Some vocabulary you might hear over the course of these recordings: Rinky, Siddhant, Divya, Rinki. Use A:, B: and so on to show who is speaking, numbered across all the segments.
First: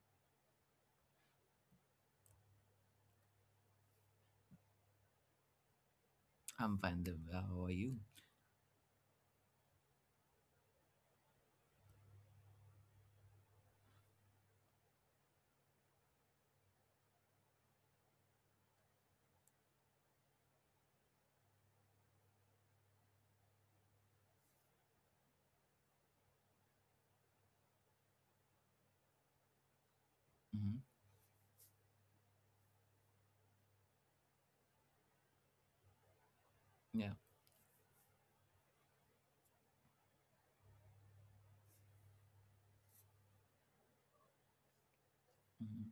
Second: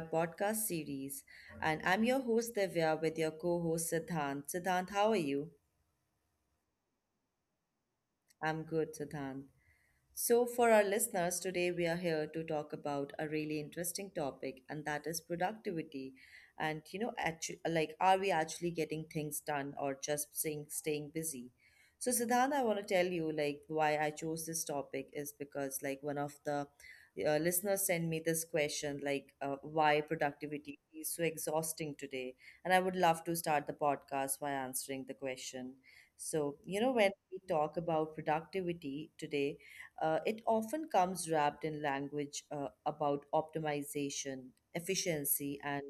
A: podcast series. And I'm your host, Divya, with your co host, Siddhant. Siddhant, how are you?
B: I'm fine, Divya. How are you?
A: I'm good, Siddhant. So, for our listeners, today we are here to talk about a really interesting topic, and that is productivity. And you know, are we actually getting things done or just staying busy? So, Siddhant, I want to tell you like why I chose this topic is because like one of the listeners sent me this question like why
B: Hmm
A: productivity is so exhausting today, and I would love to start the podcast by answering the question. So, you know, when
B: Yeah.
A: we talk about productivity today it often comes wrapped in language about optimization, efficiency,
B: hmm
A: and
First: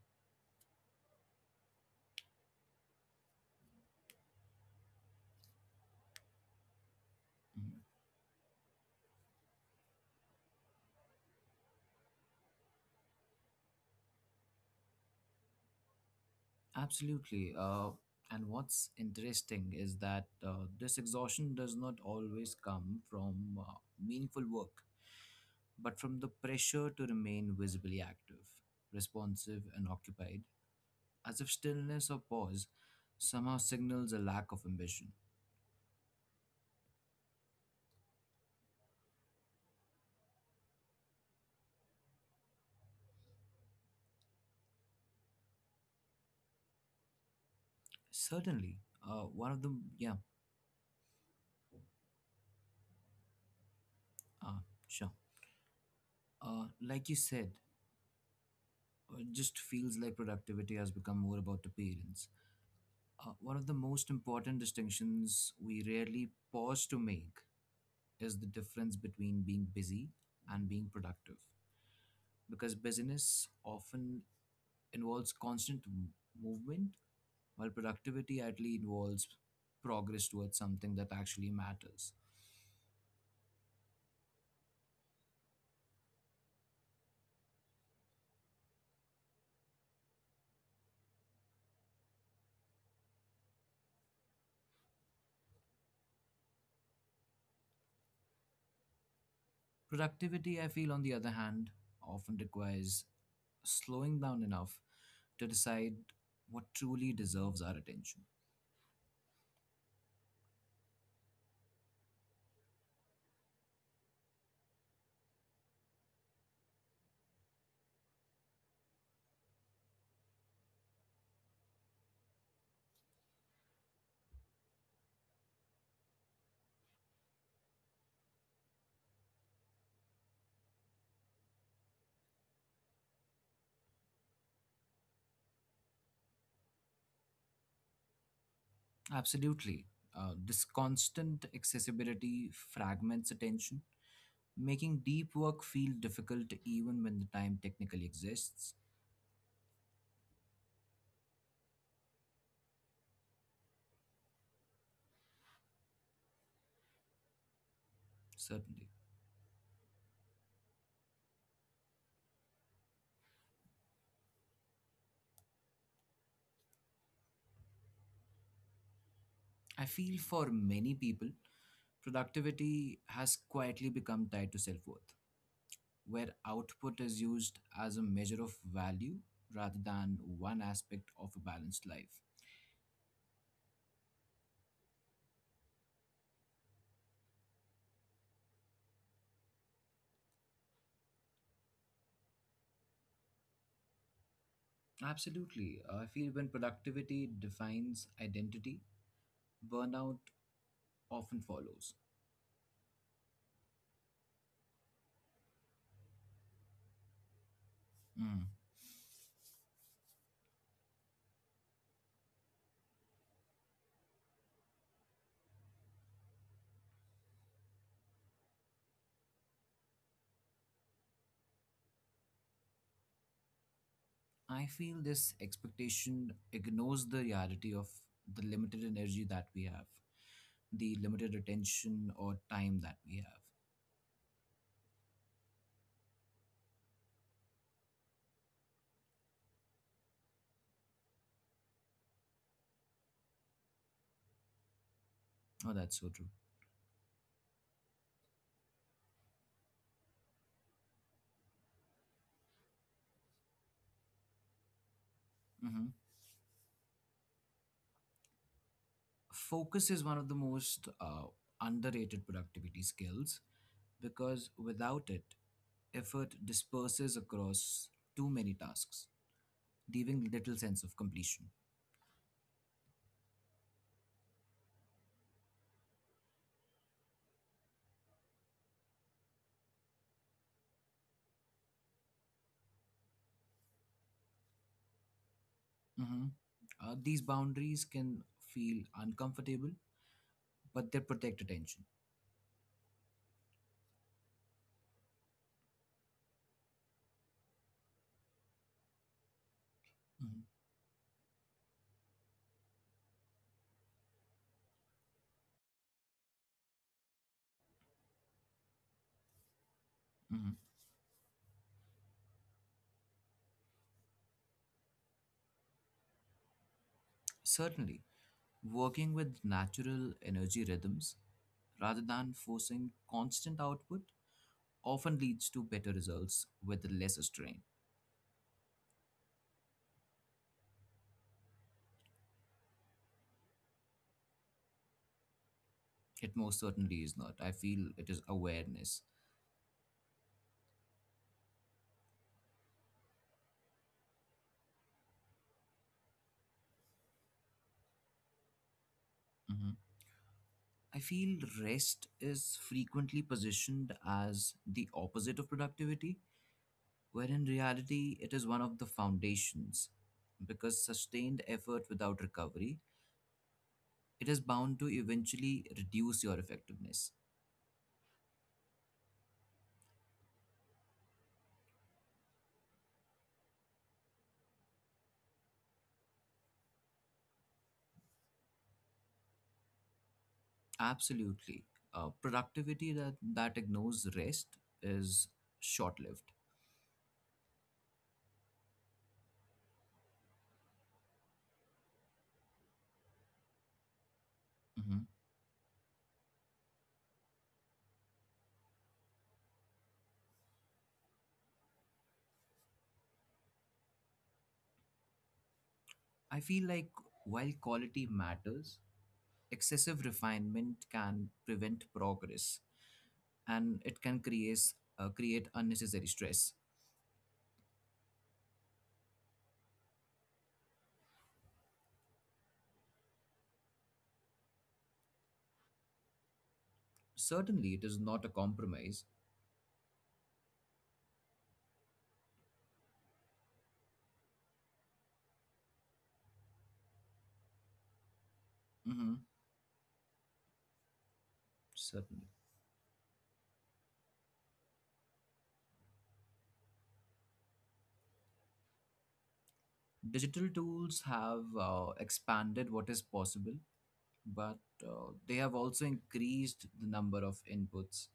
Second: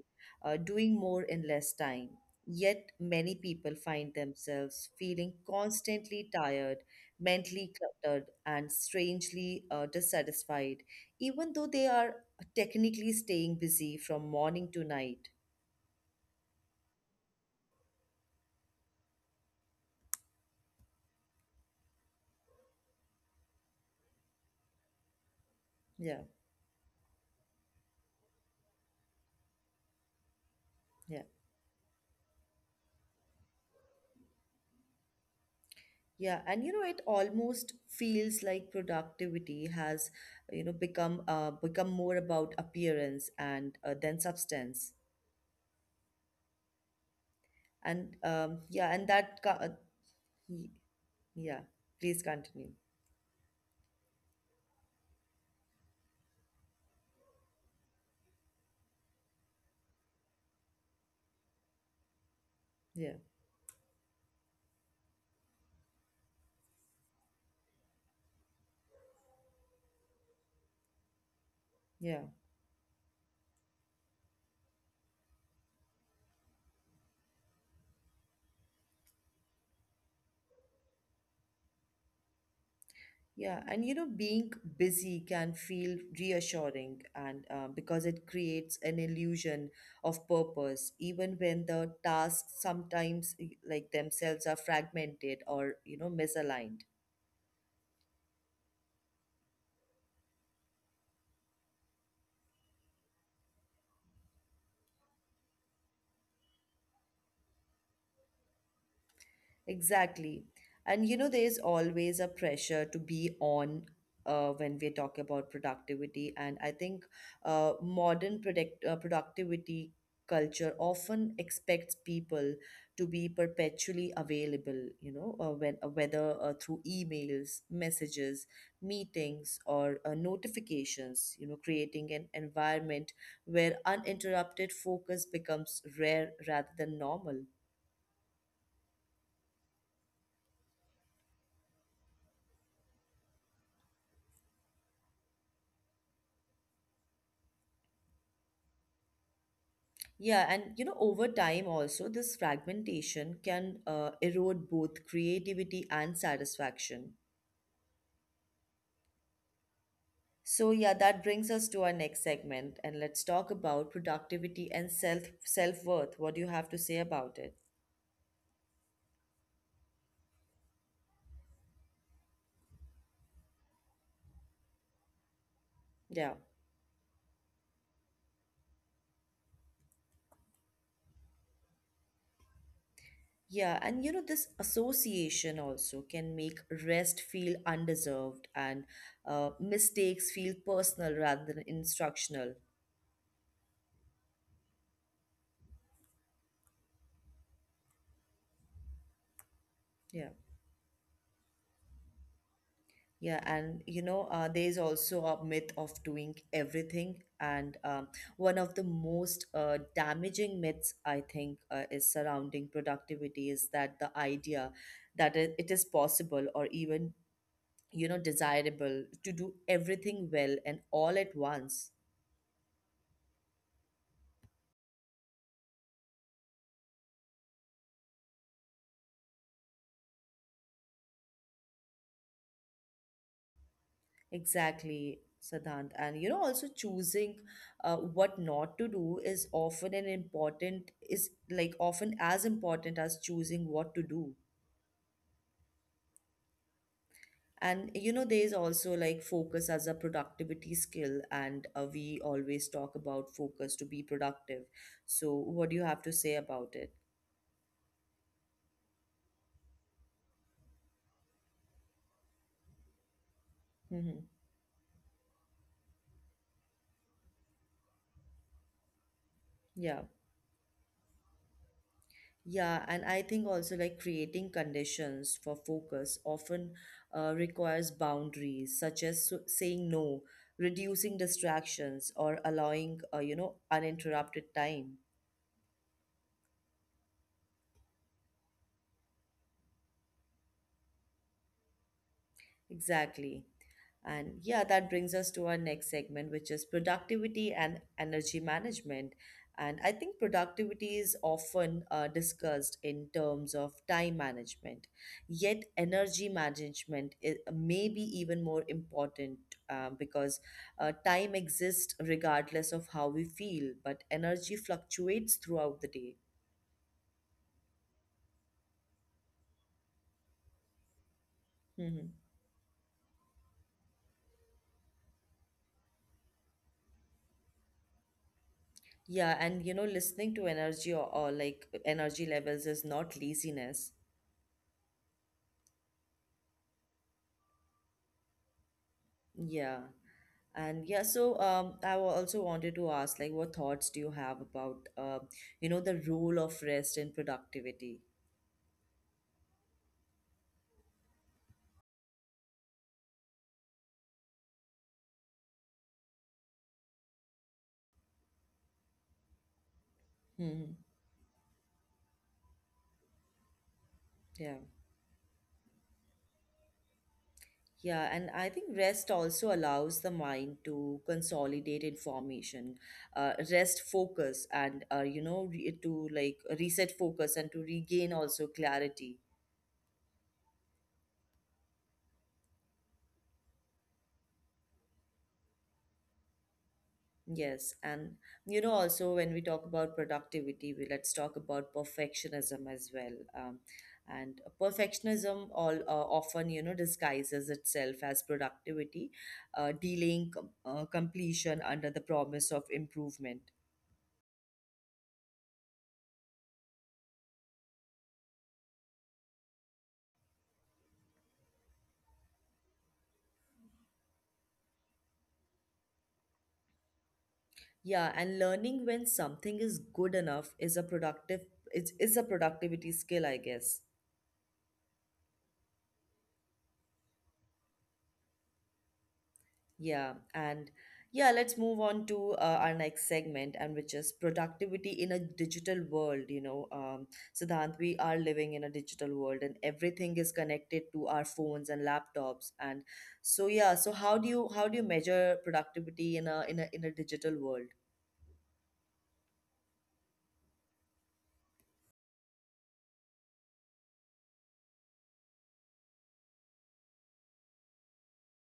A: doing more in less time. Yet, many people find themselves feeling constantly tired, mentally
B: hmm
A: cluttered, and strangely dissatisfied, even though they are technically staying busy from morning to night.
B: Absolutely. And what's interesting is that this exhaustion does not always come from meaningful work, but
A: Yeah,
B: from the pressure to remain visibly active, responsive, and occupied,
A: yeah.
B: as if stillness or pause somehow signals a lack of ambition.
A: Yeah, and you know, it almost feels like productivity has, you know, become more about appearance and than substance. And
B: Certainly,
A: yeah, and
B: one of them, yeah,
A: y- yeah, please continue.
B: uh, sure. Like you said, it just feels like productivity has become more about appearance.
A: Yeah,
B: One of the most important distinctions we rarely pause to make is the difference between being busy and being productive.
A: yeah,
B: Because busyness often involves movement, while productivity actually involves progress towards something that actually matters.
A: yeah. And you know, being busy can feel reassuring, and because it creates an illusion of purpose, even when the tasks sometimes themselves are fragmented or you know misaligned.
B: Productivity, I feel, on the other hand, often requires slowing down enough to decide what truly deserves our attention.
A: Exactly. And you know, there's always a pressure to be on when we talk about productivity. And I think productivity culture often expects people to be perpetually available, you know, whether through emails, messages, meetings, or notifications, you know, creating an environment where uninterrupted focus becomes rare rather than normal.
B: Absolutely. This constant accessibility fragments attention, making deep work feel difficult even when the time technically exists.
A: Yeah, and you know, over time also, this fragmentation can erode both creativity and satisfaction.
B: Certainly.
A: So yeah, that brings us to our next segment, and let's talk about productivity and self-worth. What do you have to say about it?
B: I feel for many people, productivity has quietly become tied to self worth,
A: Yeah.
B: where output is used as a measure of value rather than one aspect of a balanced life.
A: Yeah, and you know, this association also can make rest feel undeserved and mistakes feel personal rather than instructional.
B: Absolutely. I feel when productivity defines identity,
A: Yeah.
B: burnout often follows.
A: Yeah, and you know, there is also a myth of doing everything, and one
B: Hmm.
A: of the most damaging myths I think is surrounding productivity is that the idea that it is possible or even you know desirable to do everything well and all at once.
B: I feel this expectation ignores the reality of the limited energy that we have, the limited attention or time that we have.
A: Exactly, Siddhant, and you know, also choosing what not to do is often an important is like often as important as choosing what to do.
B: Oh, that's so true.
A: And you know, there is also like focus as a productivity skill, and we always talk about focus to be productive. So, what do you have
B: Hmm
A: to say about it?
B: Focus is one of the most underrated productivity skills
A: Hmm.
B: because without it, effort disperses across too many tasks,
A: Yeah.
B: leaving little sense of completion.
A: Yeah, and I think also like creating conditions for focus often requires boundaries, such as saying no, reducing distractions, or allowing, you know, uninterrupted time.
B: Hmm These boundaries can feel uncomfortable, but they protect attention.
A: Exactly. And yeah, that brings us to our next segment, which is productivity and energy management. And I think productivity is often discussed in terms of time management, yet, energy management is maybe even more important because
B: Hmm
A: time exists regardless of how we feel, but energy fluctuates throughout the day.
B: Certainly. Working with natural energy rhythms
A: Mhm.
B: rather than forcing constant output often leads to better results with less strain.
A: Yeah, and you know, listening to energy or like energy levels is not laziness.
B: It most certainly is not. I feel it is awareness.
A: Yeah. And yeah, so also wanted to ask, like, what thoughts do you have about, you know, the role of rest in productivity?
B: Mhm. I feel rest is frequently positioned as the opposite of productivity, where in reality it is one of the foundations.
A: Hmm.
B: Because sustained effort without recovery, it is
A: Yeah.
B: bound to eventually reduce your effectiveness.
A: Yeah, and I think rest also allows the mind to consolidate information, rest focus, and you know, to like reset focus and to regain also clarity.
B: Absolutely. Productivity that ignores rest is short lived.
A: Yes, and you know, also when we talk about productivity, we let's talk about perfectionism as well. And
B: Hmm
A: perfectionism all often, you know, disguises itself as productivity, delaying completion under the promise of improvement.
B: I feel like while quality matters, excessive refinement can prevent progress and it can create unnecessary stress.
A: Yeah, and learning when something is good enough is a productive is a productivity skill, I guess.
B: Certainly, it is not a compromise.
A: Yeah, and yeah, let's move on to our next segment, and which is productivity in a digital world. You know, Siddhant, we are living in a digital world,
B: Hmm
A: and everything is connected to our phones and laptops.
B: Certainly.
A: And so, yeah, so how do you measure productivity in a in a in a digital world?
B: Digital tools have expanded what is possible, but they have also increased the number of inputs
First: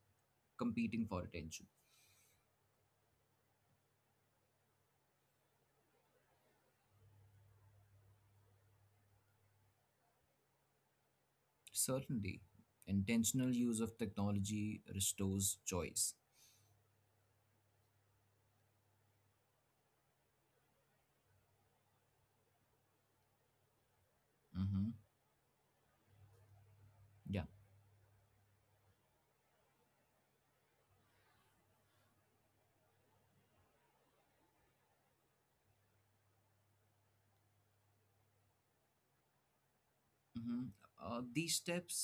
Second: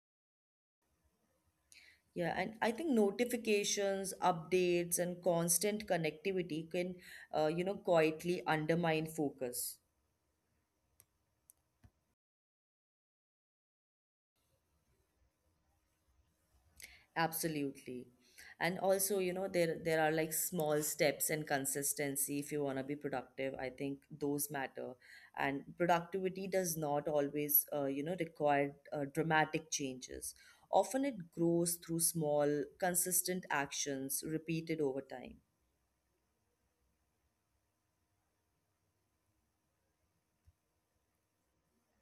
B: competing for attention.
A: Yeah, and I think notifications, updates, and constant connectivity can, you know, quietly undermine focus.
B: Certainly, intentional use of technology restores choice.
A: Absolutely. And also, you know, there are like small steps and consistency if you want to be productive. I think those
B: Hmm
A: matter. And productivity does not
B: Yeah.
A: always, you know, require dramatic changes. Often it grows through small, consistent actions repeated over time.
B: hmm These steps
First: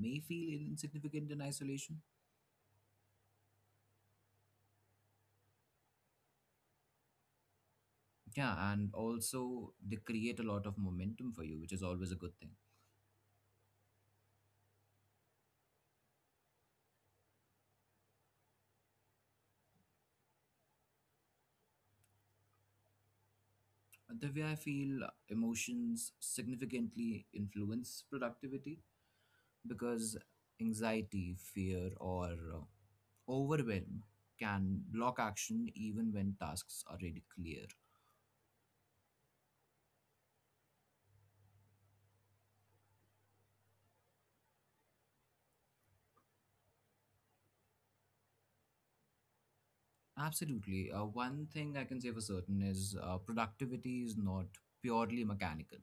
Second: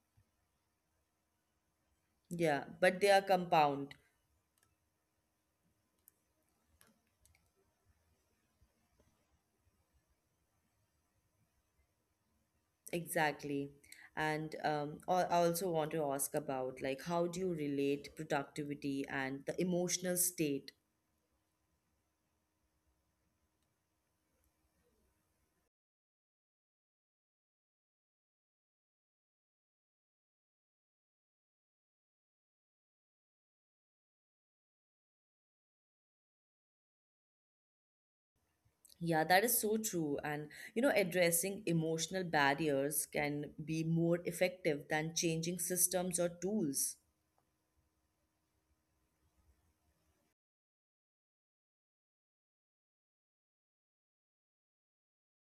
B: may feel insignificant in isolation.
A: Yeah, but they are compound.
B: Yeah, and also they create a lot of momentum for you, which is always a good thing.
A: Exactly. And I also want to ask about like how do you relate productivity and the emotional state.
B: The way I feel emotions significantly influence productivity because anxiety, fear, or overwhelm can block action even when tasks are really clear.
A: Yeah, that is so true. And, you know, addressing emotional barriers can be more effective than changing systems or tools.
B: Absolutely. One thing I can say for certain is productivity is not purely mechanical.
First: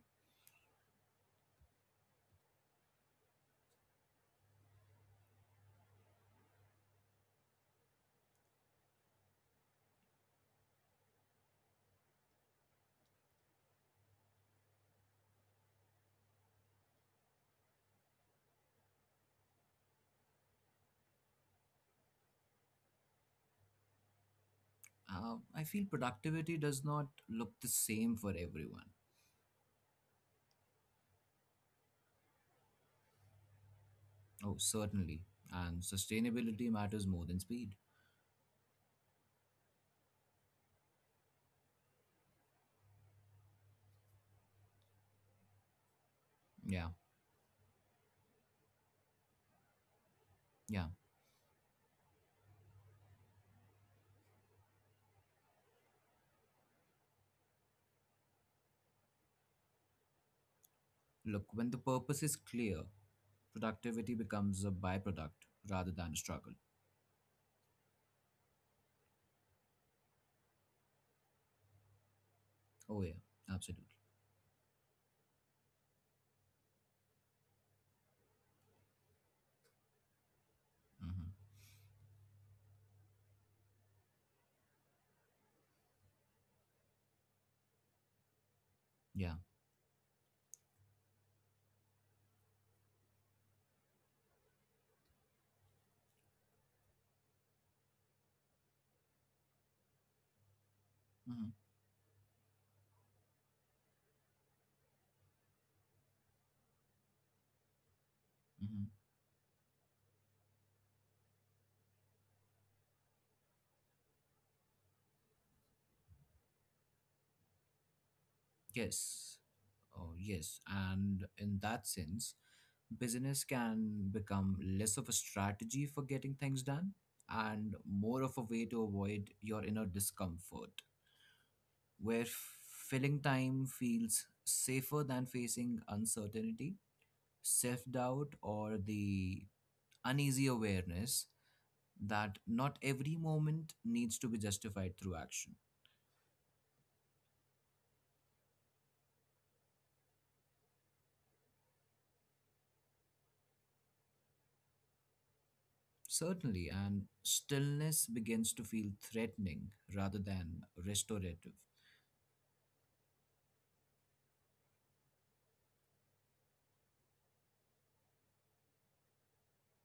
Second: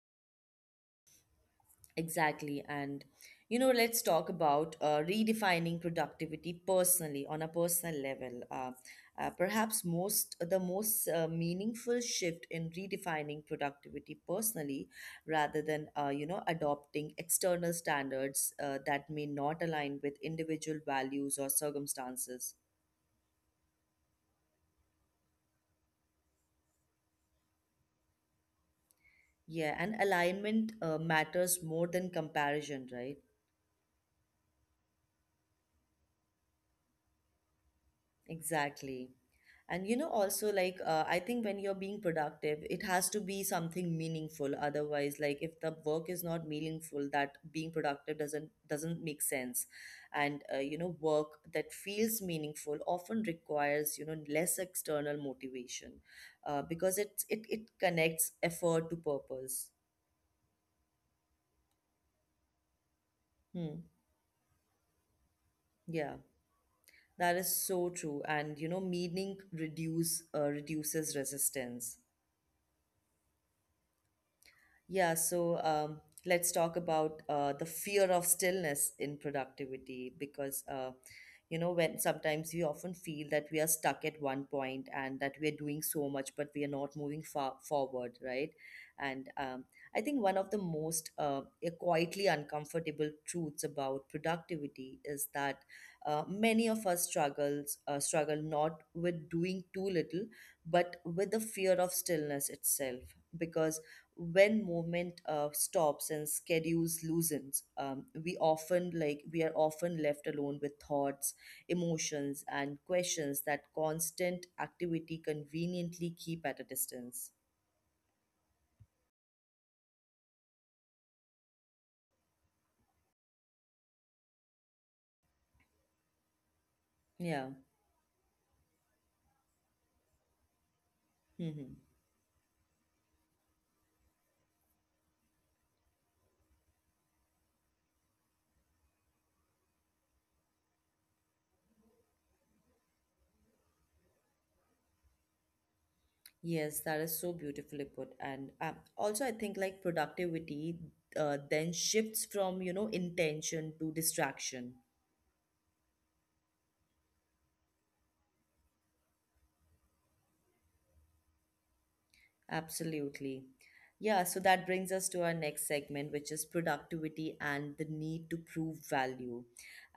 A: Exactly. And, you know, let's talk about redefining productivity personally on a personal level. Perhaps most the most meaningful shift in redefining productivity personally rather than you know adopting external standards that may not align with individual values or circumstances.
B: I feel productivity does not look the same for everyone.
A: Yeah, and alignment matters more than comparison, right?
B: Oh, certainly. And sustainability matters more than speed.
A: Exactly. And you know, also, I think when you're being productive, it has to be something meaningful. Otherwise, like, if the work is not
B: Yeah,
A: meaningful, that being productive doesn't make sense. And you
B: yeah.
A: know, work that feels meaningful often requires you know less external motivation, because it connects effort to purpose.
B: Look, when the purpose is clear,
A: Hmm.
B: productivity becomes a byproduct rather
A: Yeah.
B: than a struggle.
A: That is so true. And you know, meaning reduce reduces resistance.
B: Oh, yeah, absolutely.
A: Yeah, so let's talk about the fear of stillness in productivity because,
B: Hmm
A: you know, when sometimes we often feel that we are stuck at one point and that we are doing so much, but we are not moving far forward, right? And
B: Yeah.
A: I think one of the most quietly uncomfortable truths about productivity is that many of us struggle not with doing too little, but with the
B: hmm
A: fear of stillness itself because when movement stops and schedules loosens we
B: hmm
A: often like we are often left alone with thoughts, emotions, and questions that constant activity conveniently keep at a distance.
B: Yes. Oh, yes. And in that sense, business can become less of a strategy for getting things done
A: Yeah.
B: and more of a way to avoid your inner discomfort,
A: Hmm.
B: where filling time feels safer than facing uncertainty, self doubt, or the uneasy awareness that not every moment needs to be justified through action.
A: Yes, that is so beautifully put. And also I think like productivity then shifts from you know intention to distraction.
B: Certainly, and stillness begins to feel threatening rather than restorative.
A: Absolutely. Yeah, so that brings us to our next segment, which is productivity and the need to prove value.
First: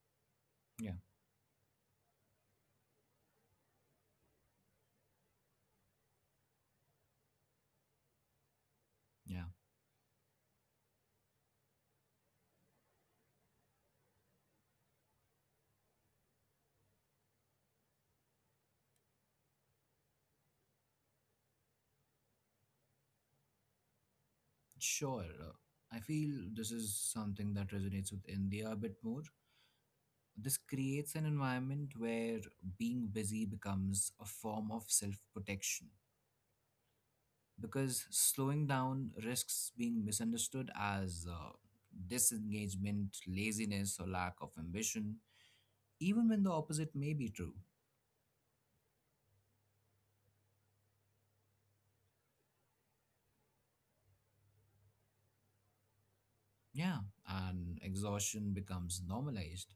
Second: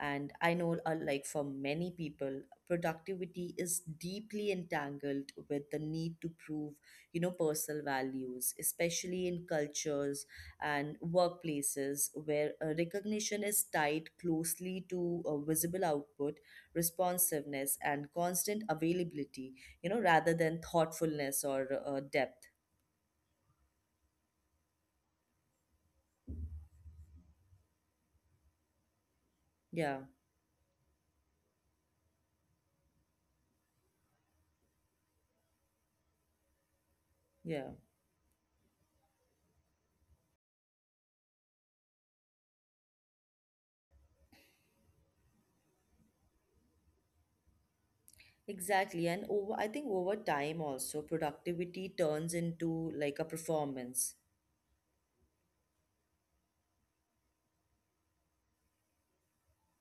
A: And I know,
B: Yeah,
A: like for many people, productivity is deeply entangled with the need to prove, you know, personal values, especially in
B: yeah,
A: cultures and workplaces where recognition is tied closely to visible output, responsiveness, and constant availability, you know, rather than thoughtfulness or depth.
B: sure. I feel this is something that resonates with India a bit more.
A: Yeah,
B: This creates an environment where being busy becomes a form of self protection
A: yeah,
B: because slowing down risks being misunderstood as disengagement, laziness, or lack of ambition, even when the opposite may be true.
A: exactly. And over, I think over time also, productivity turns into like a performance.
B: Yeah, and exhaustion becomes normalized.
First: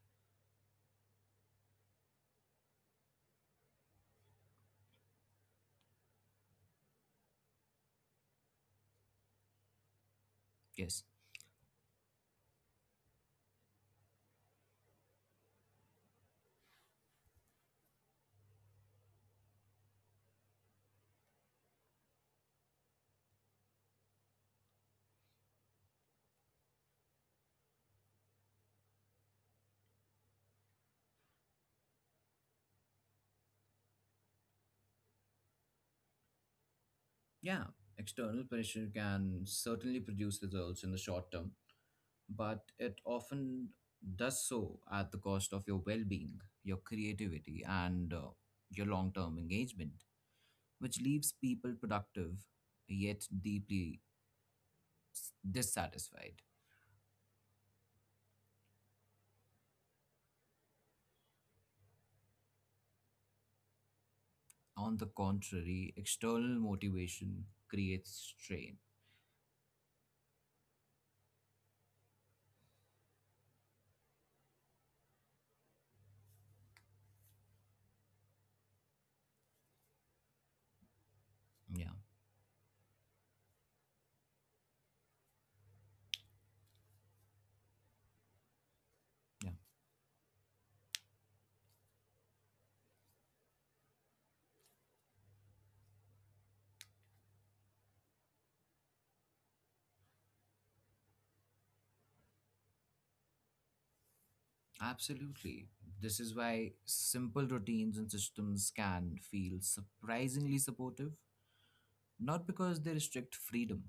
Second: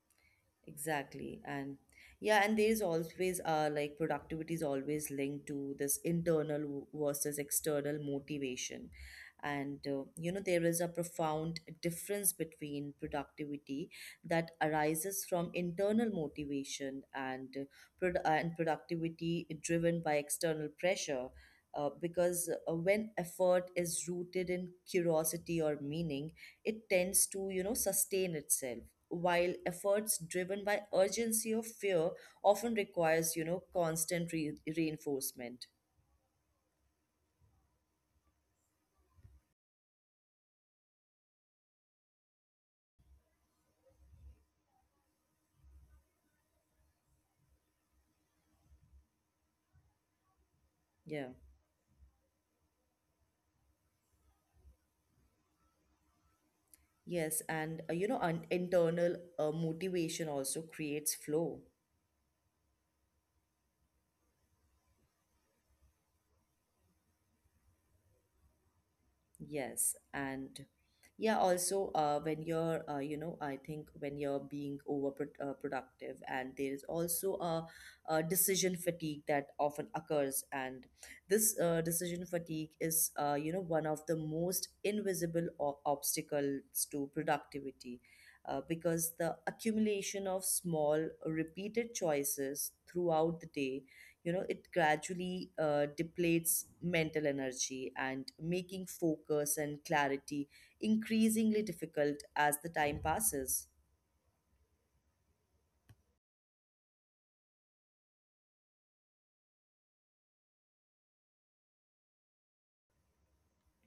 A: Exactly. And yeah, and there's always like productivity is always linked to this internal versus external motivation. And you know, there is a
B: Yes.
A: profound difference between productivity that arises from internal motivation and productivity driven by external pressure. Because when effort is rooted in curiosity or meaning, it tends to, you know, sustain itself while efforts driven by urgency or fear often requires you know constant reinforcement.
B: Yeah, external pressure can certainly produce results in the short term, but it often does so at the cost of your well being, your creativity, and your long term engagement, which
A: Yeah.
B: leaves people productive yet deeply dissatisfied.
A: Yes, and you know an internal motivation also creates flow.
B: On the contrary, external motivation creates strain.
A: Yes, and yeah, also you know, I think when you're being over pro productive, and there is also a decision fatigue that often occurs, and this
B: Yeah,
A: decision fatigue is, you know, one of the most invisible obstacles to productivity, because the
B: yeah.
A: accumulation of small, repeated choices throughout the day, you know, it gradually depletes mental energy and making focus and clarity increasingly difficult as the time passes.
B: Absolutely. This is why simple routines and systems can feel surprisingly supportive, not because they restrict freedom,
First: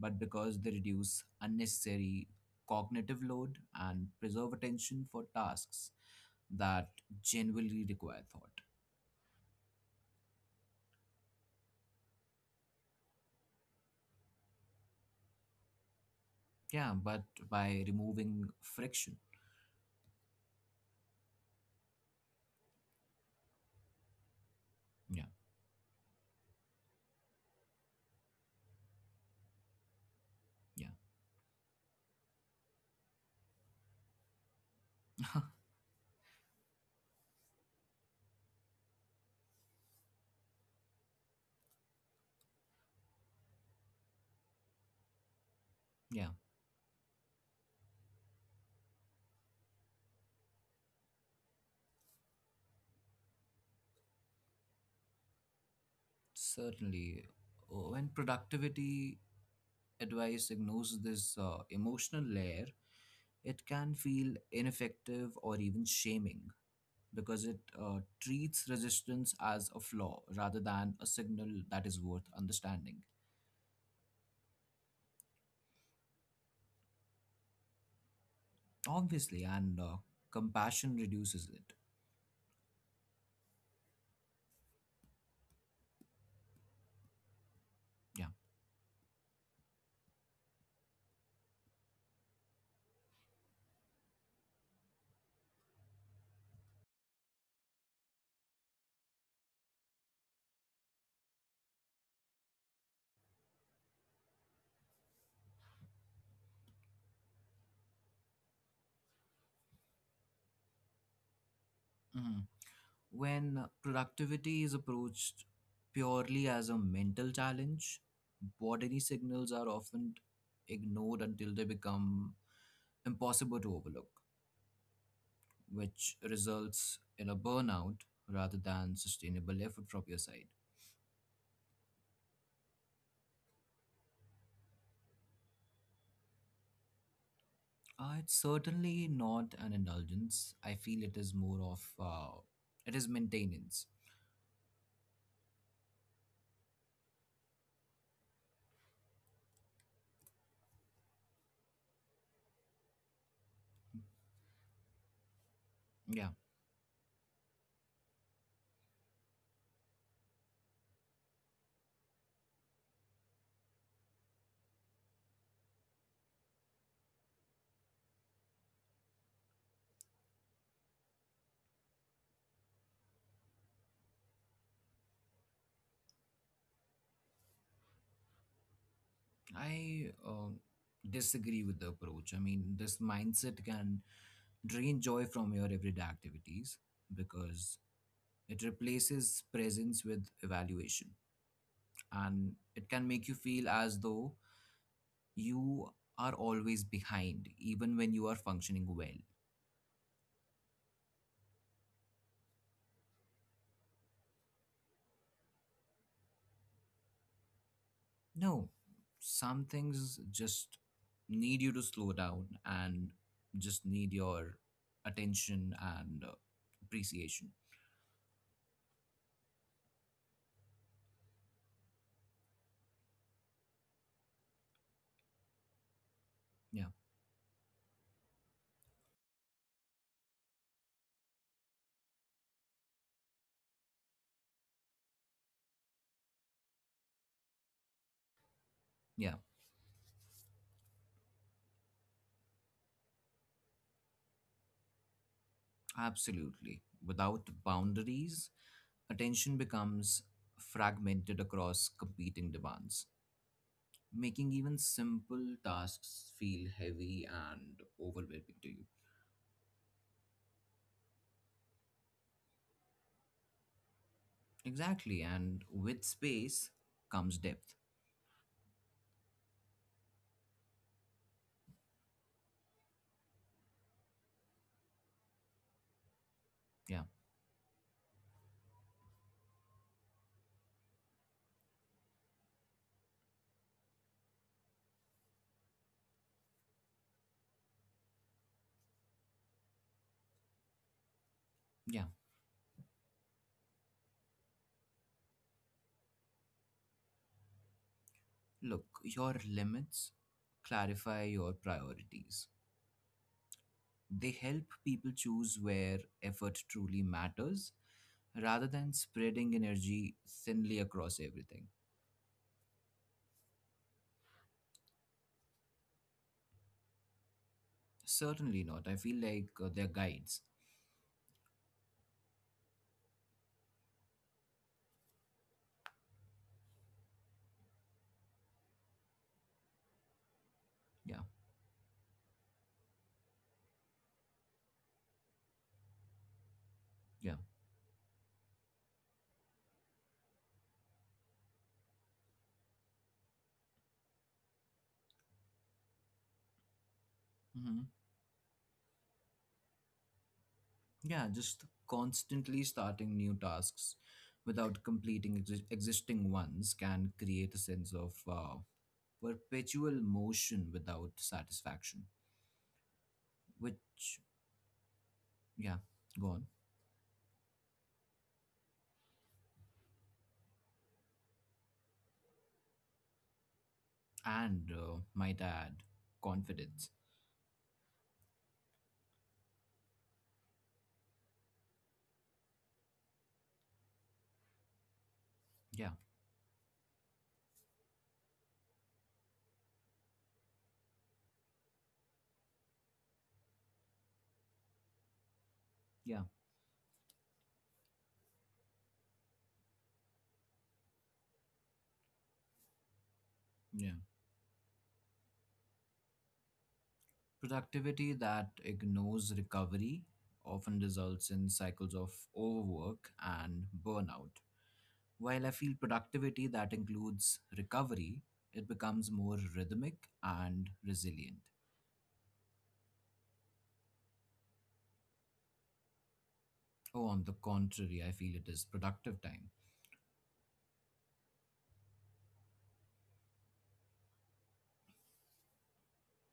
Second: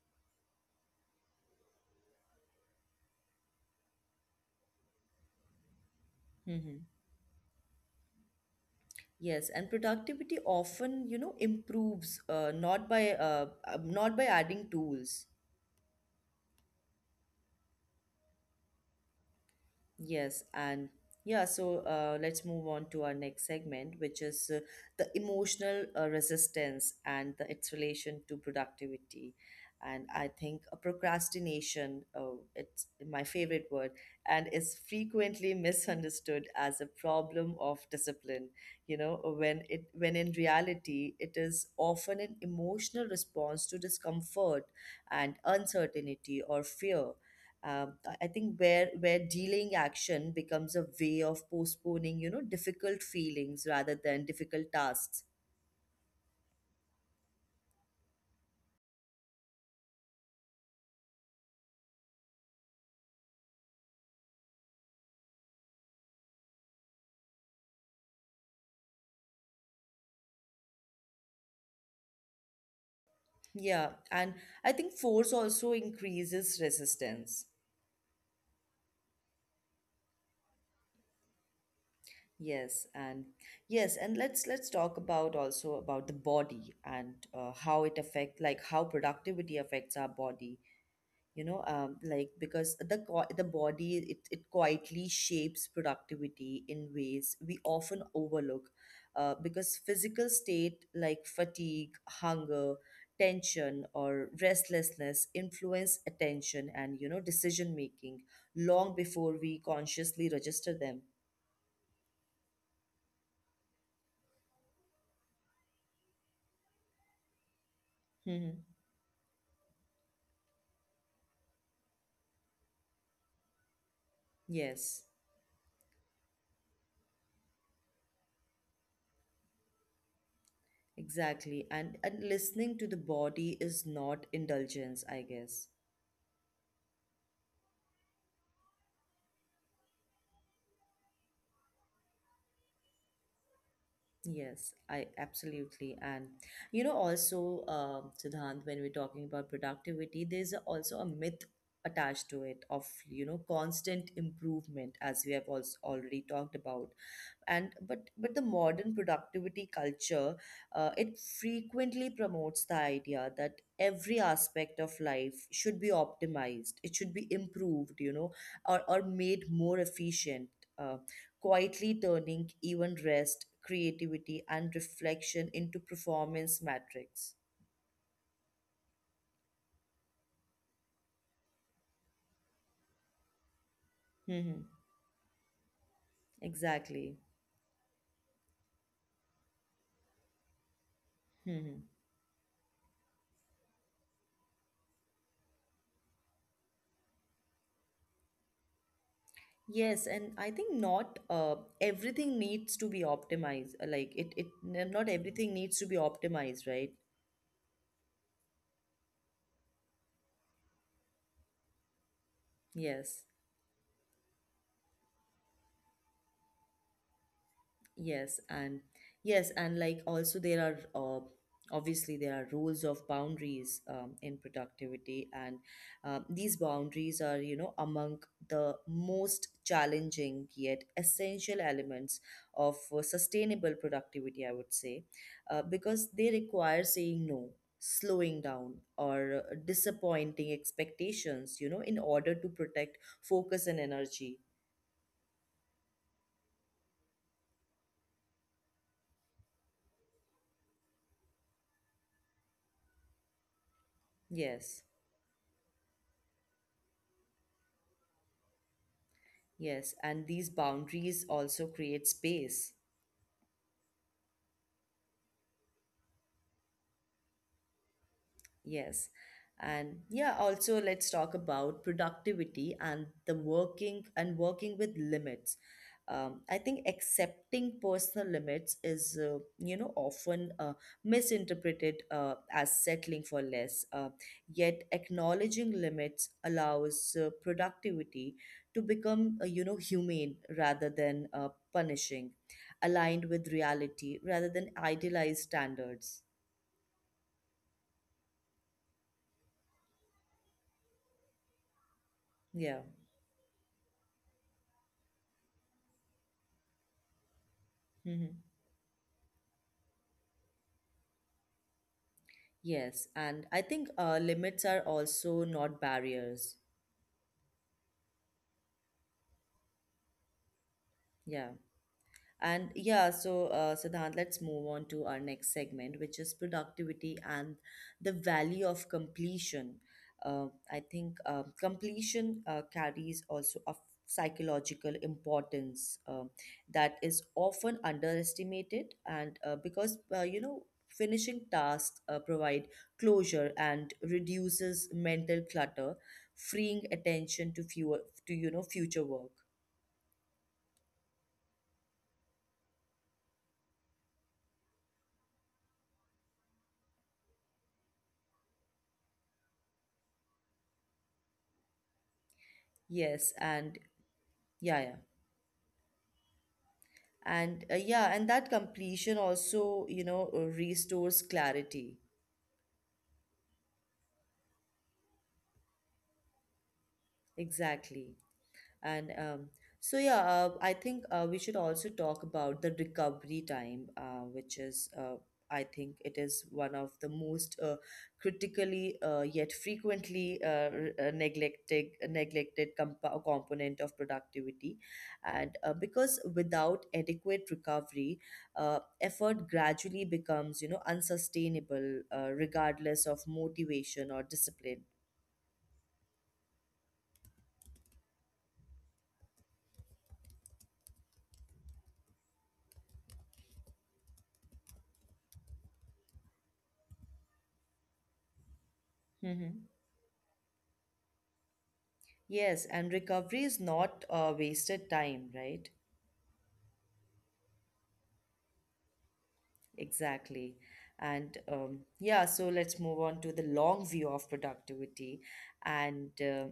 B: but because they reduce unnecessary cognitive load and preserve attention for tasks
A: Hmm.
B: that genuinely require thought.
A: Yes, and productivity often, you know, improves not by adding tools.
B: Yeah, but by removing friction.
A: Yes, and yeah, so let's move on to our next segment, which is the
B: Yeah,
A: emotional resistance and its relation to productivity. And I think
B: yeah,
A: procrastination, it's my favorite word, and is frequently misunderstood as a problem of discipline. You know, when in reality, it is often an emotional response to discomfort and
B: yeah,
A: uncertainty or fear, I think where delaying action becomes a way of postponing, you know, difficult feelings rather than difficult tasks.
B: certainly. When productivity advice ignores this emotional layer, it can feel ineffective or even shaming because it treats resistance as a flaw rather than a signal that is worth understanding.
A: Yeah, and I think force also increases resistance.
B: Obviously, and compassion reduces it.
A: Yes, and yes, and let's talk about also about the body and
B: Yeah.
A: how productivity affects our body. Because the body it quietly shapes productivity in ways we often overlook, because physical state like fatigue, hunger, tension or restlessness influence attention and decision making long before we consciously register them.
B: Mhm. When productivity is approached purely as a mental challenge,
A: Mhm.
B: bodily signals are often ignored until they become impossible to overlook,
A: Yes,
B: which results in a burnout rather than sustainable effort from your side.
A: exactly, and listening to the body is not indulgence, I guess.
B: It's certainly not an indulgence. I feel it is more of it is maintenance.
A: Yes, I absolutely. And also, Siddhant, when we're talking about productivity, there's also a myth attached to it of, constant improvement, as we have also
B: Yeah,
A: already talked about. And but but the modern productivity culture, it frequently promotes the idea that every aspect of life should be optimized, it should be improved, or made more efficient, uh, quietly turning even rest, creativity and reflection into performance metrics.
B: I disagree with the approach. I mean, this mindset can
A: Hmm
B: drain joy from your everyday activities
A: exactly.
B: because it replaces presence with evaluation
A: hmm
B: and it can make you feel as though you are always behind even when you are functioning well.
A: Yes, and I think not everything needs to be optimized. Like not everything needs to be optimized, right?
B: No, some things just need you to slow down and
A: Yes.
B: just need your attention and appreciation.
A: Yes, and like also there are, obviously there are rules of boundaries in productivity, and these
B: Yeah,
A: boundaries are, you know, among the most challenging yet essential elements of sustainable productivity, I would say, because they require saying no, slowing down,
B: yeah,
A: or disappointing expectations, you know, in order to protect focus and energy.
B: absolutely. Without boundaries, attention becomes fragmented across competing demands, making even
A: Yes.
B: simple tasks feel heavy and overwhelming to you.
A: Yes, and these boundaries also create space.
B: Exactly, and with space comes depth.
A: Yes. And yeah, also let's talk about productivity and the working and working with limits. I think
B: Yeah,
A: accepting personal limits is, you know, often misinterpreted as settling for less. Yet, acknowledging limits allows productivity to become, you know, humane rather than
B: yeah.
A: punishing, aligned with reality rather than idealized standards.
B: Look, your limits clarify your priorities.
A: Yeah.
B: They help people choose where effort truly matters rather
A: hmm
B: than spreading energy thinly across everything.
A: Yes, and I think limits are also not barriers.
B: Certainly not. I feel like they're guides.
A: Yeah. And yeah, so Siddhant, let's move on to our next segment, which is productivity and the value of completion. Uh, I think
B: Yeah,
A: uh, completion carries also a psychological importance that is
B: yeah.
A: often underestimated, and because finishing tasks provide closure and reduces mental clutter, freeing attention to
B: hmm
A: fewer to you know, future work.
B: Yeah, just constantly starting new tasks without existing ones can create a sense of perpetual motion without satisfaction,
A: Yes, and
B: which,
A: yeah, yeah.
B: yeah, go on.
A: And that completion also, restores clarity.
B: And might add confidence.
A: Exactly. And I think we should also talk about the recovery time, which, I
B: Yeah,
A: think, it is one of the most critically, yet frequently neglected component of productivity, and
B: yeah,
A: because without adequate recovery, effort gradually becomes, you know, unsustainable, regardless of
B: yeah.
A: motivation or discipline.
B: Productivity that ignores recovery often results in cycles of overwork and burnout. While I feel productivity that includes recovery, it becomes more rhythmic and resilient.
A: Yes, and recovery is not wasted time, right?
B: Oh, on the contrary, I feel it is productive time.
A: Exactly. And yeah, so let's move on to the long view of productivity and,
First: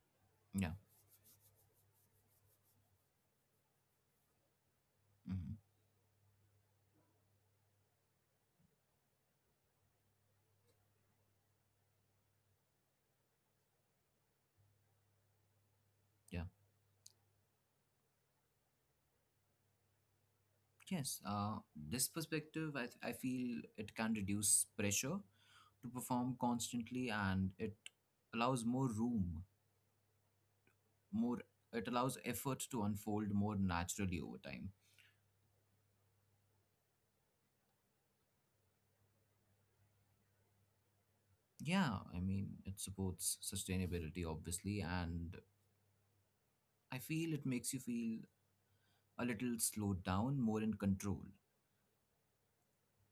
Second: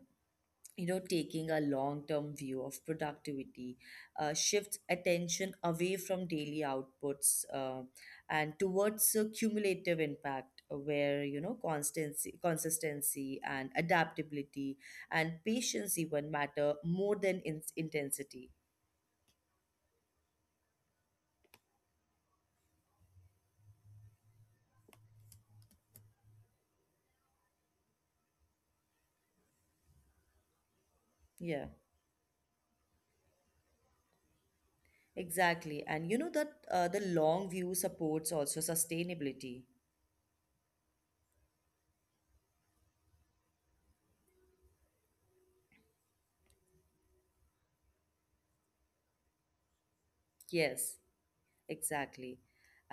B: Yeah,
A: you know, taking a long term view of productivity shifts attention
B: mhm,
A: away from daily outputs and towards a cumulative impact, where, you know, constancy, consistency and adaptability and patience even
B: yeah.
A: matter more than intensity.
B: Yes, this perspective, I feel it can reduce pressure to perform constantly and it allows more room, more,
A: Yeah.
B: it allows effort to unfold more naturally over time.
A: Exactly. And you know that the long view supports also sustainability.
B: Yeah, I mean, it supports sustainability, obviously, and I feel it makes you feel a little slowed down, more in
A: Yes,
B: control.
A: exactly.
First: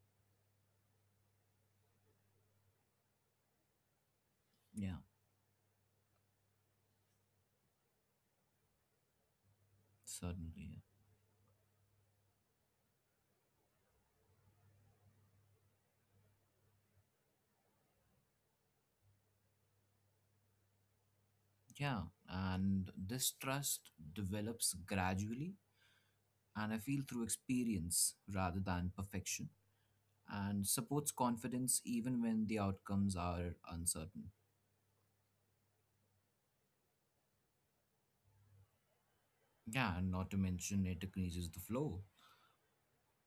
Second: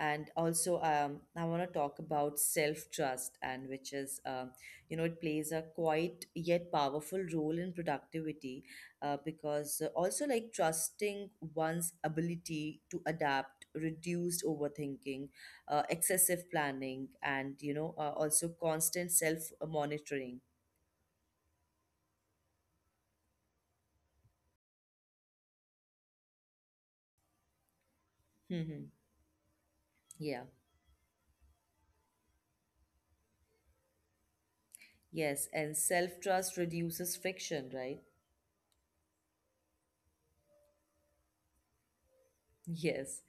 A: And also, I want to talk about self-trust, and which is, you
B: Yeah,
A: know, it plays a quite yet powerful role in productivity, because also, like,
B: certainly. Yeah.
A: trusting one's ability to adapt, reduced overthinking, excessive planning, and also constant self-monitoring.
B: Yeah, and this trust develops gradually, and I feel through experience rather than perfection.
A: Yeah.
B: And supports confidence even when the outcomes are uncertain.
A: Yes, and self trust reduces friction, right?
B: Yeah, and not to mention it increases the flow.
A: Yes.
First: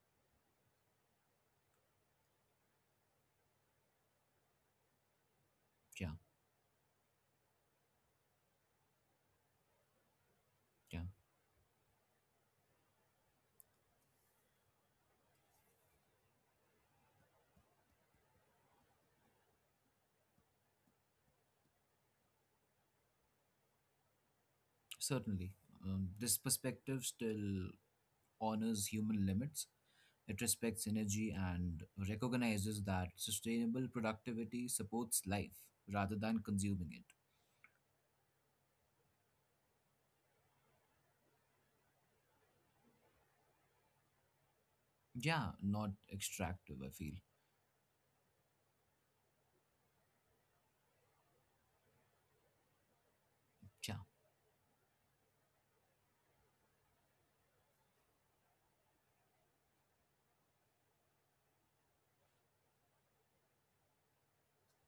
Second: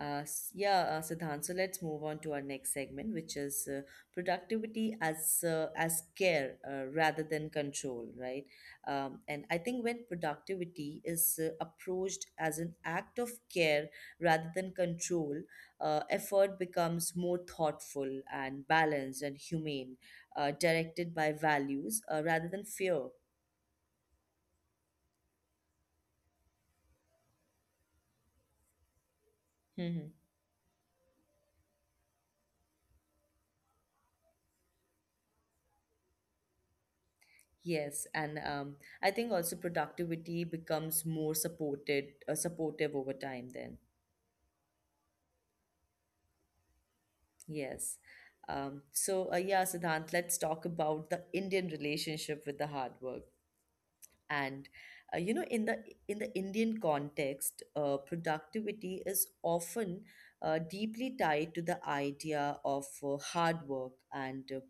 A: Siddhant, so let's move on to our next segment, which is productivity as, as
B: Yeah,
A: care, rather than control, right? And I think when productivity
B: yeah,
A: is approached as an act of care rather than control, effort becomes more thoughtful and balanced and humane, directed by values rather than fear.
B: certainly. This perspective still honors human limits. It respects energy and recognizes that sustainable productivity supports life rather than consuming it.
A: Yes, and I think also productivity becomes more supportive over time then.
B: Yeah, not extractive, I feel.
A: Yes. So yeah, Siddhant, let's talk about the Indian relationship with the hard work.
B: Yeah,
A: And you know, in the Indian context, productivity is often deeply tied to the idea of hard work, and uh,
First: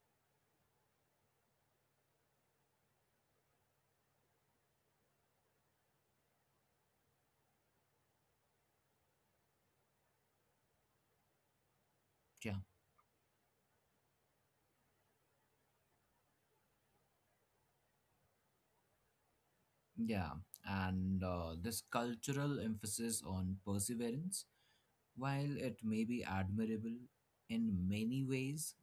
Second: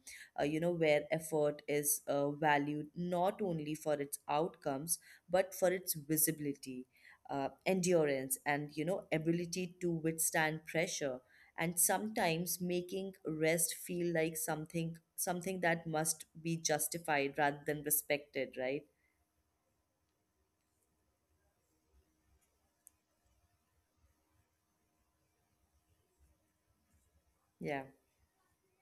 A: uh, you know, where effort is valued not only for its outcomes, but for its visibility, endurance and you know, ability to withstand pressure, and
B: yeah,
A: sometimes making rest feel like something that must be justified rather than respected, right?
B: yeah. And this cultural emphasis on perseverance while it may be admirable
A: yeah
B: in many ways,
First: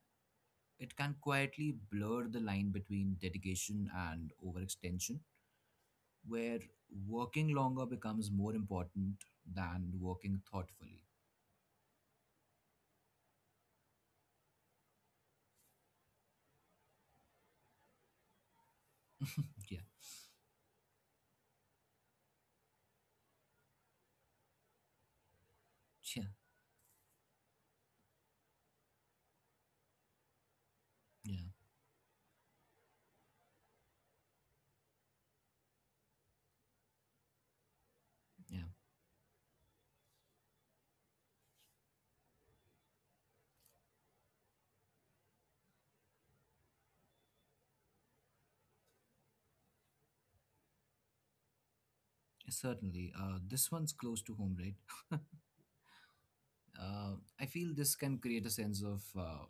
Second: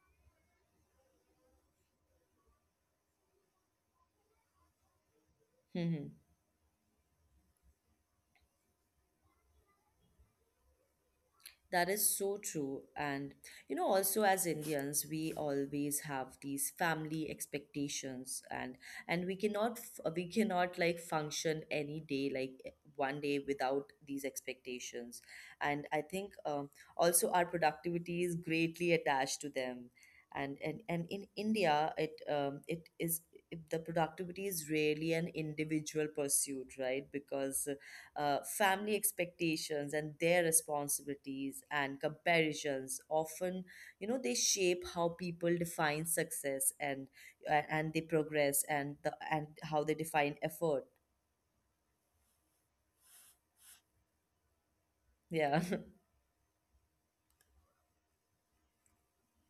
B: it can quietly blur the line between dedication and overextension,
A: hmm
B: where working longer becomes more important than working thoughtfully.
A: That is so true. And, you know, also as Indians, we always have these family expectations, and
B: Yeah,
A: we cannot, like, function any day, like, one day without these expectations. And I
B: yeah,
A: think also our productivity is greatly attached to them. And in
B: yeah,
A: India, the productivity is really an individual pursuit, right? Because
B: yeah.
A: family expectations and their responsibilities and comparisons often, you know, they shape how people define success, and and they progress and the and how they define effort.
B: Certainly. This one's close to home, right?
A: Yeah.
B: Uh, I feel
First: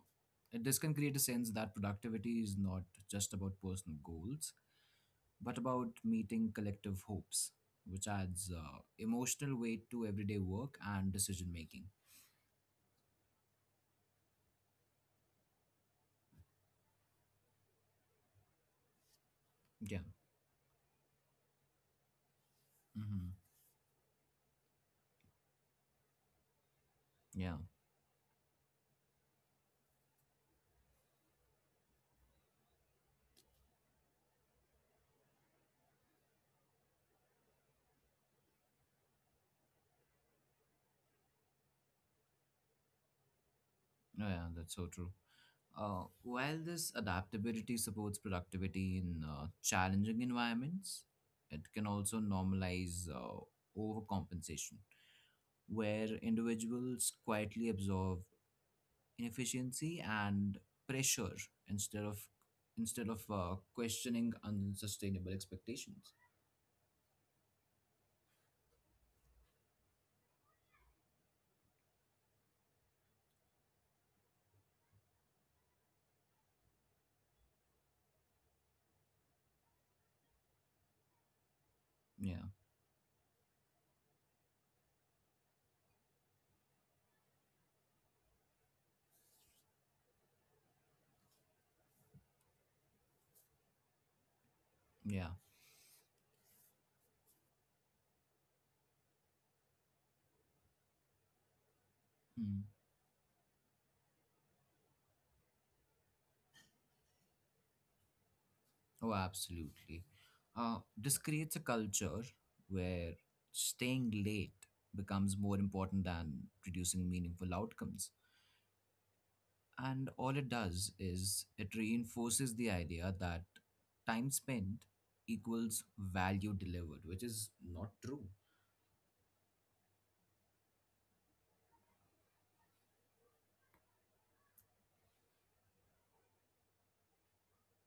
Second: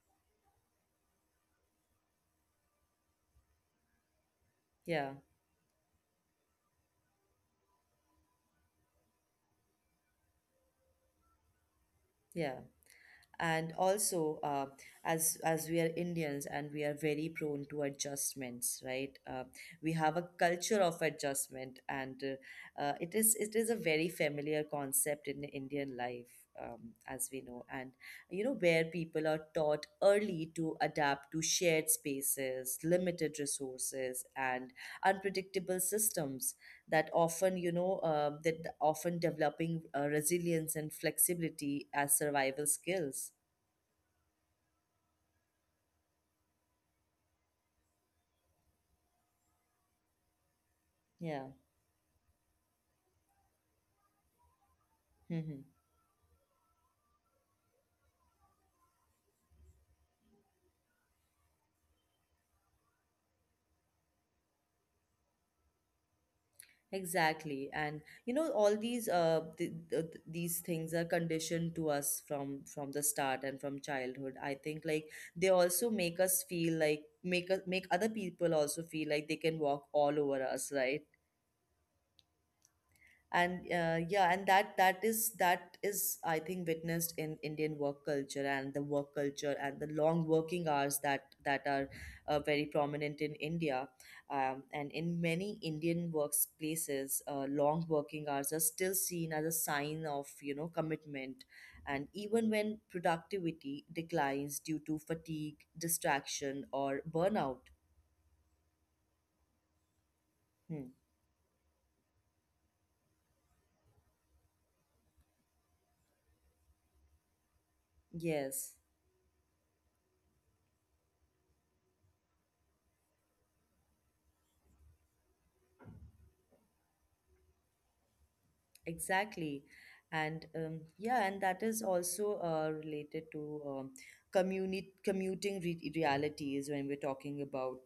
B: this can create a sense that productivity is not just about personal goals,
A: yeah
B: but about meeting collective hopes, which adds emotional weight to everyday work and decision making.
A: yeah and also, as we are Indians and we are very prone to adjustments, right? We
B: Yeah.
A: have a culture of adjustment, and
B: hmm
A: it is a very familiar concept in Indian life, as we
B: Yeah.
A: know. And you know, where people are taught early to adapt to shared spaces, limited resources and unpredictable systems that often, that often developing resilience and flexibility as survival skills.
B: No, yeah, that's so true. While this adaptability supports productivity in challenging environments,
A: Yeah.
B: it can also normalize overcompensation,
A: hmm
B: where individuals quietly absorb inefficiency and pressure instead of instead of questioning unsustainable expectations.
A: Exactly. And you know, all these these things are conditioned to us from the start and from childhood. I think, like, they also make us feel like, make us make other people also feel like they can walk all over us, right?
B: Yeah.
A: And yeah, and that is, that is, I think, witnessed in Indian work culture, and the long working hours that are very prominent in India. And in
B: Yeah.
A: many Indian workplaces, long working hours are still seen as a sign of, you know, commitment, and even
B: Hmm.
A: when productivity declines due to fatigue, distraction or burnout.
B: Oh, absolutely.
A: Hmm.
B: This creates a culture where staying late becomes more important than producing meaningful outcomes.
A: Yes,
B: And all it does is it reinforces the idea that time spent equals value delivered, which is not true.
A: exactly. And yeah, and that is also related to, commuting realities. When we're talking about,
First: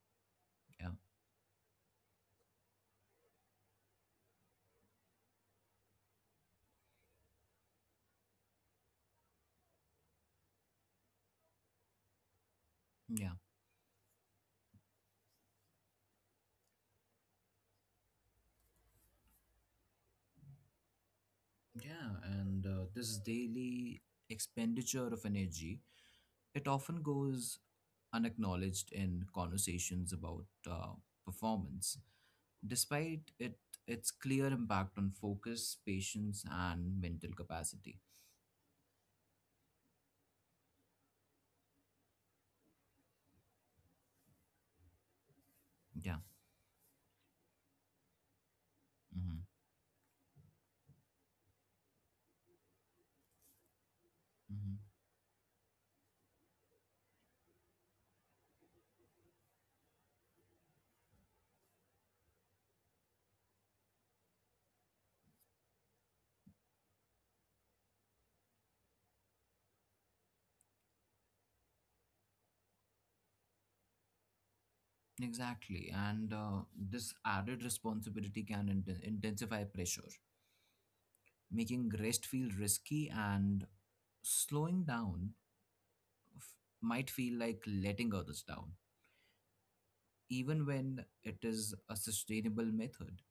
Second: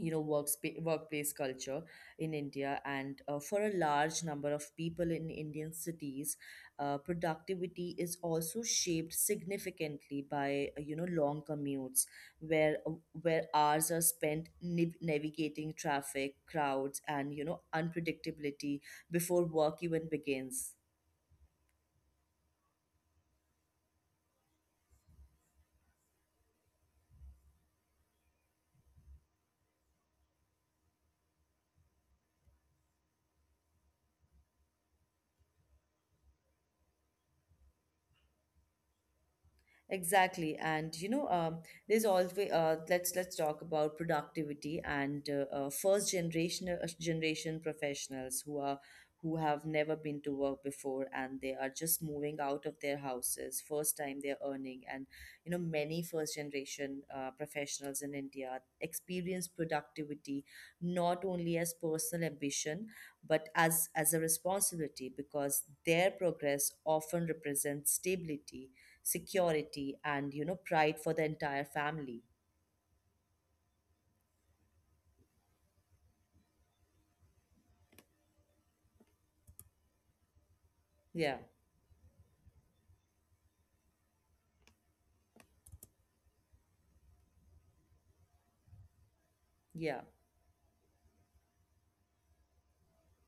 A: you know, workspace
B: Yeah.
A: workplace culture in India, and for a large number of people in Indian cities, productivity is also shaped significantly by you know, long commutes, where uh,
B: Yeah.
A: where hours are spent navigating traffic, crowds and, you know, unpredictability before work even begins.
B: Yeah. And this daily expenditure of energy, it often goes unacknowledged in conversations about performance, despite it its clear impact on focus, patience, and mental capacity.
A: Exactly, and you know, there's always let's talk about productivity and first
B: Yeah.
A: generation, professionals who are, who
B: hmm
A: have never been to work before and they are just moving out of their houses first time they're
B: hmm
A: earning. And you know, many first generation professionals in India experience productivity not only as personal ambition but as a responsibility, because their progress often represents stability, security and, you know, pride for the entire family.
B: Exactly. And this added responsibility can intensify pressure,
A: Yeah
B: making rest feel risky, and slowing down f- might feel like letting others down,
A: yeah
B: even when it is a sustainable method.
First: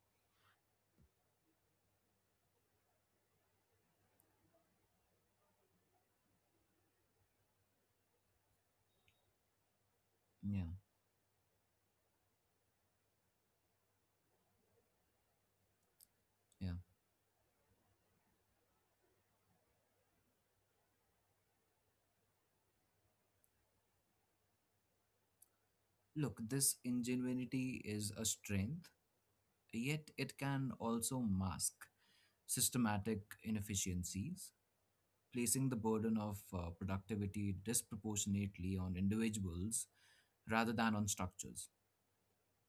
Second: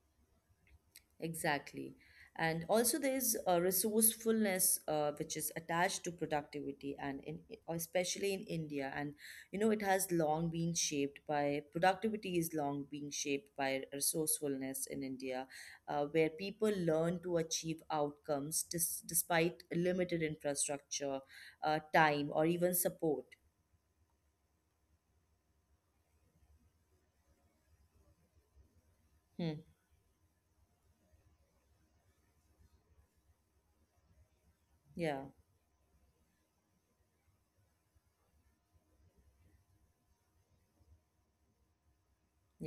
A: exactly. And also there is a resourcefulness which is attached to productivity, and in, especially in India. And you know, it has long
B: Yeah.
A: been shaped by productivity is long being shaped by resourcefulness in India, where
B: Yeah.
A: people learn to achieve outcomes despite limited infrastructure, time or even support.
B: Look, this ingenuity is a strength,
A: Hmm.
B: yet it can also mask systematic inefficiencies,
A: yeah
B: placing the burden of productivity disproportionately on individuals rather than on structures.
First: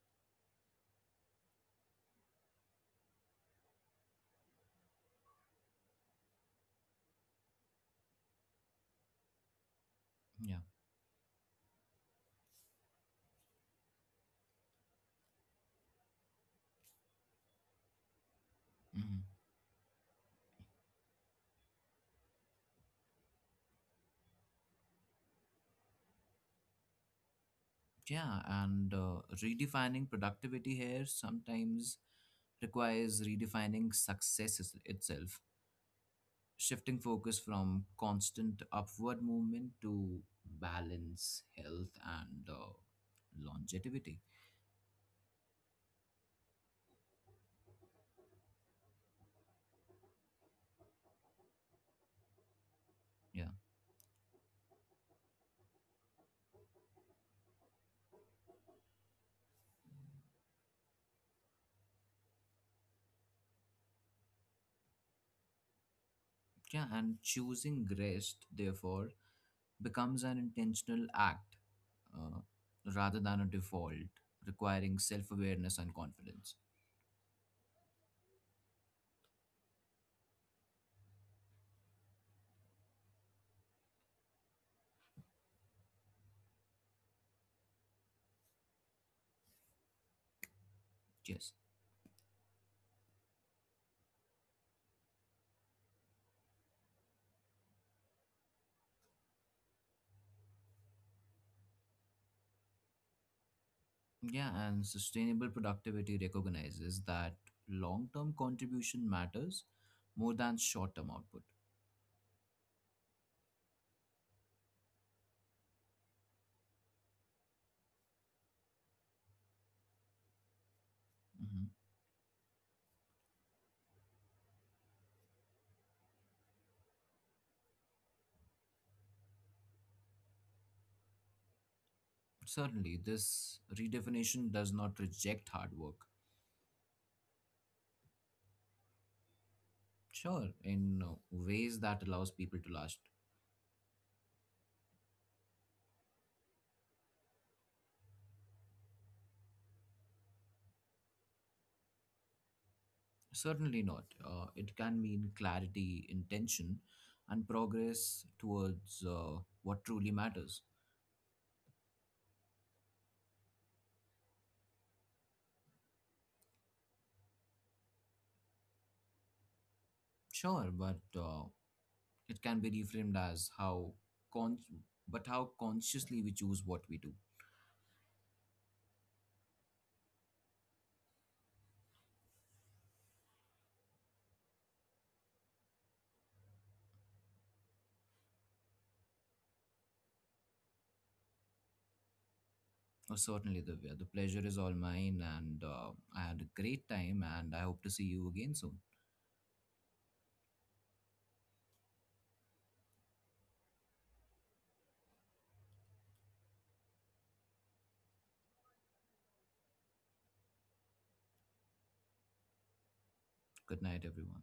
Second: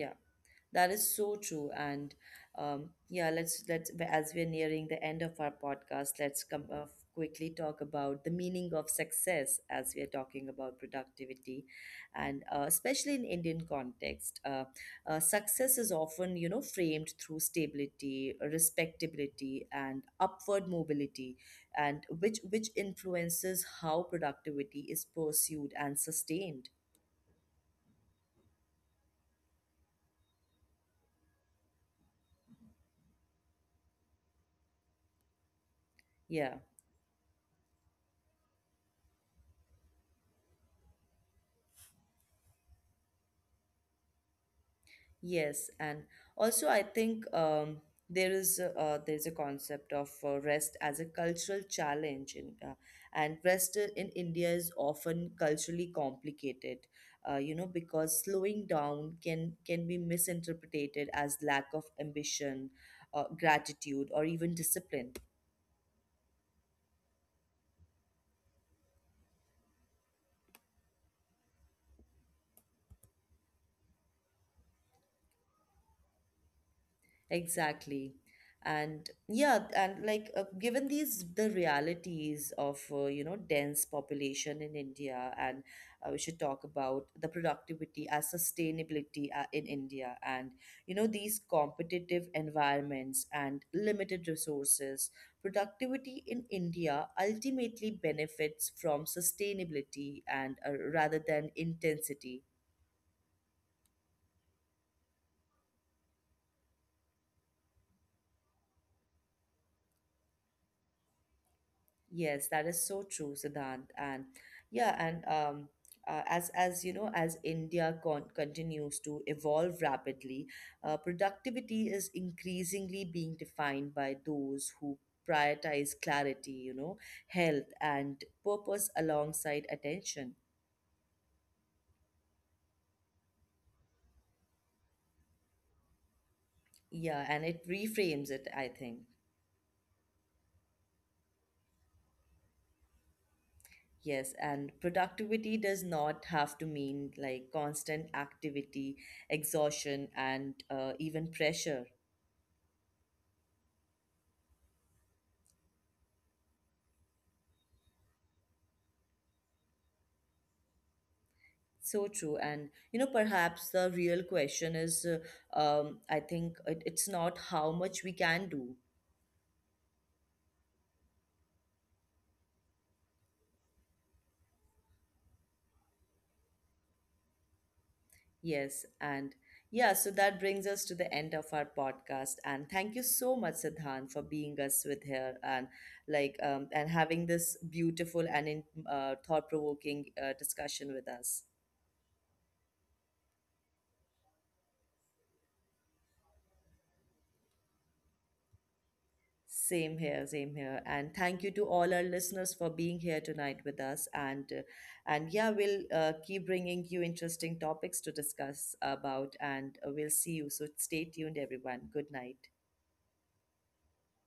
A: yeah. That is so true. And yeah, let's, as we're nearing the end of our podcast, let's come quickly talk about the meaning of success. As we are talking
B: Yeah.
A: about productivity, and especially in Indian context, success is often, you know, framed through stability,
B: Mhm.
A: respectability, and upward mobility, and which influences how productivity is pursued and sustained.
B: Yeah, and redefining productivity here sometimes requires redefining itself,
A: Yeah.
B: shifting focus from constant upward movement to balance, health, and longevity.
A: Yes, and also I think there is a concept of rest as a cultural challenge, and
B: Yeah.
A: rest in India is often culturally complicated. You know, because slowing down can be misinterpreted as lack of ambition, gratitude, or even discipline.
B: Yeah. And choosing rest, therefore, becomes an intentional act uh, rather than a default, requiring self awareness and confidence.
A: Exactly. And yeah, and like, given these the realities of, you know, dense population in India, and we should talk about the productivity as sustainability in India, and you know, these
B: Yes.
A: competitive environments and limited resources. Productivity in India ultimately benefits from sustainability and, rather than intensity.
B: Yeah. And sustainable productivity recognizes that long term contribution matters more than short term output.
A: Yes, that is so true, Siddhant. And yeah, and as you know, as India continues to evolve rapidly,
B: Mhm.
A: productivity is increasingly being defined by those who prioritize clarity, you know, health and purpose alongside attention.
B: Certainly, this redefinition does not reject hard work.
A: Yeah, and it reframes it, I think.
B: Sure, in ways that allows people to last.
A: Yes, and productivity does not have to mean, like, constant activity, exhaustion, and even pressure.
B: Certainly not. It can mean clarity, intention, and progress towards what truly matters.
A: So true. And, you know, perhaps the real question is, I think it, it's not how much we can do.
B: Sure, but it can be reframed as con- but how consciously we choose what we do.
A: Yes. And yeah, so that brings us to the end of our podcast. And thank you so much, Siddhan, for being us with here, and like, and having this beautiful and thought provoking discussion with us.
B: Oh, certainly, Divya. The pleasure is all mine, and I had a great time, and I hope to see you again soon.
A: Same here, same here. And thank you to all our listeners for being here tonight with us. And yeah, we'll keep bringing you interesting topics to discuss about, and we'll see you. So stay tuned, everyone. Good night.
B: Good night, everyone.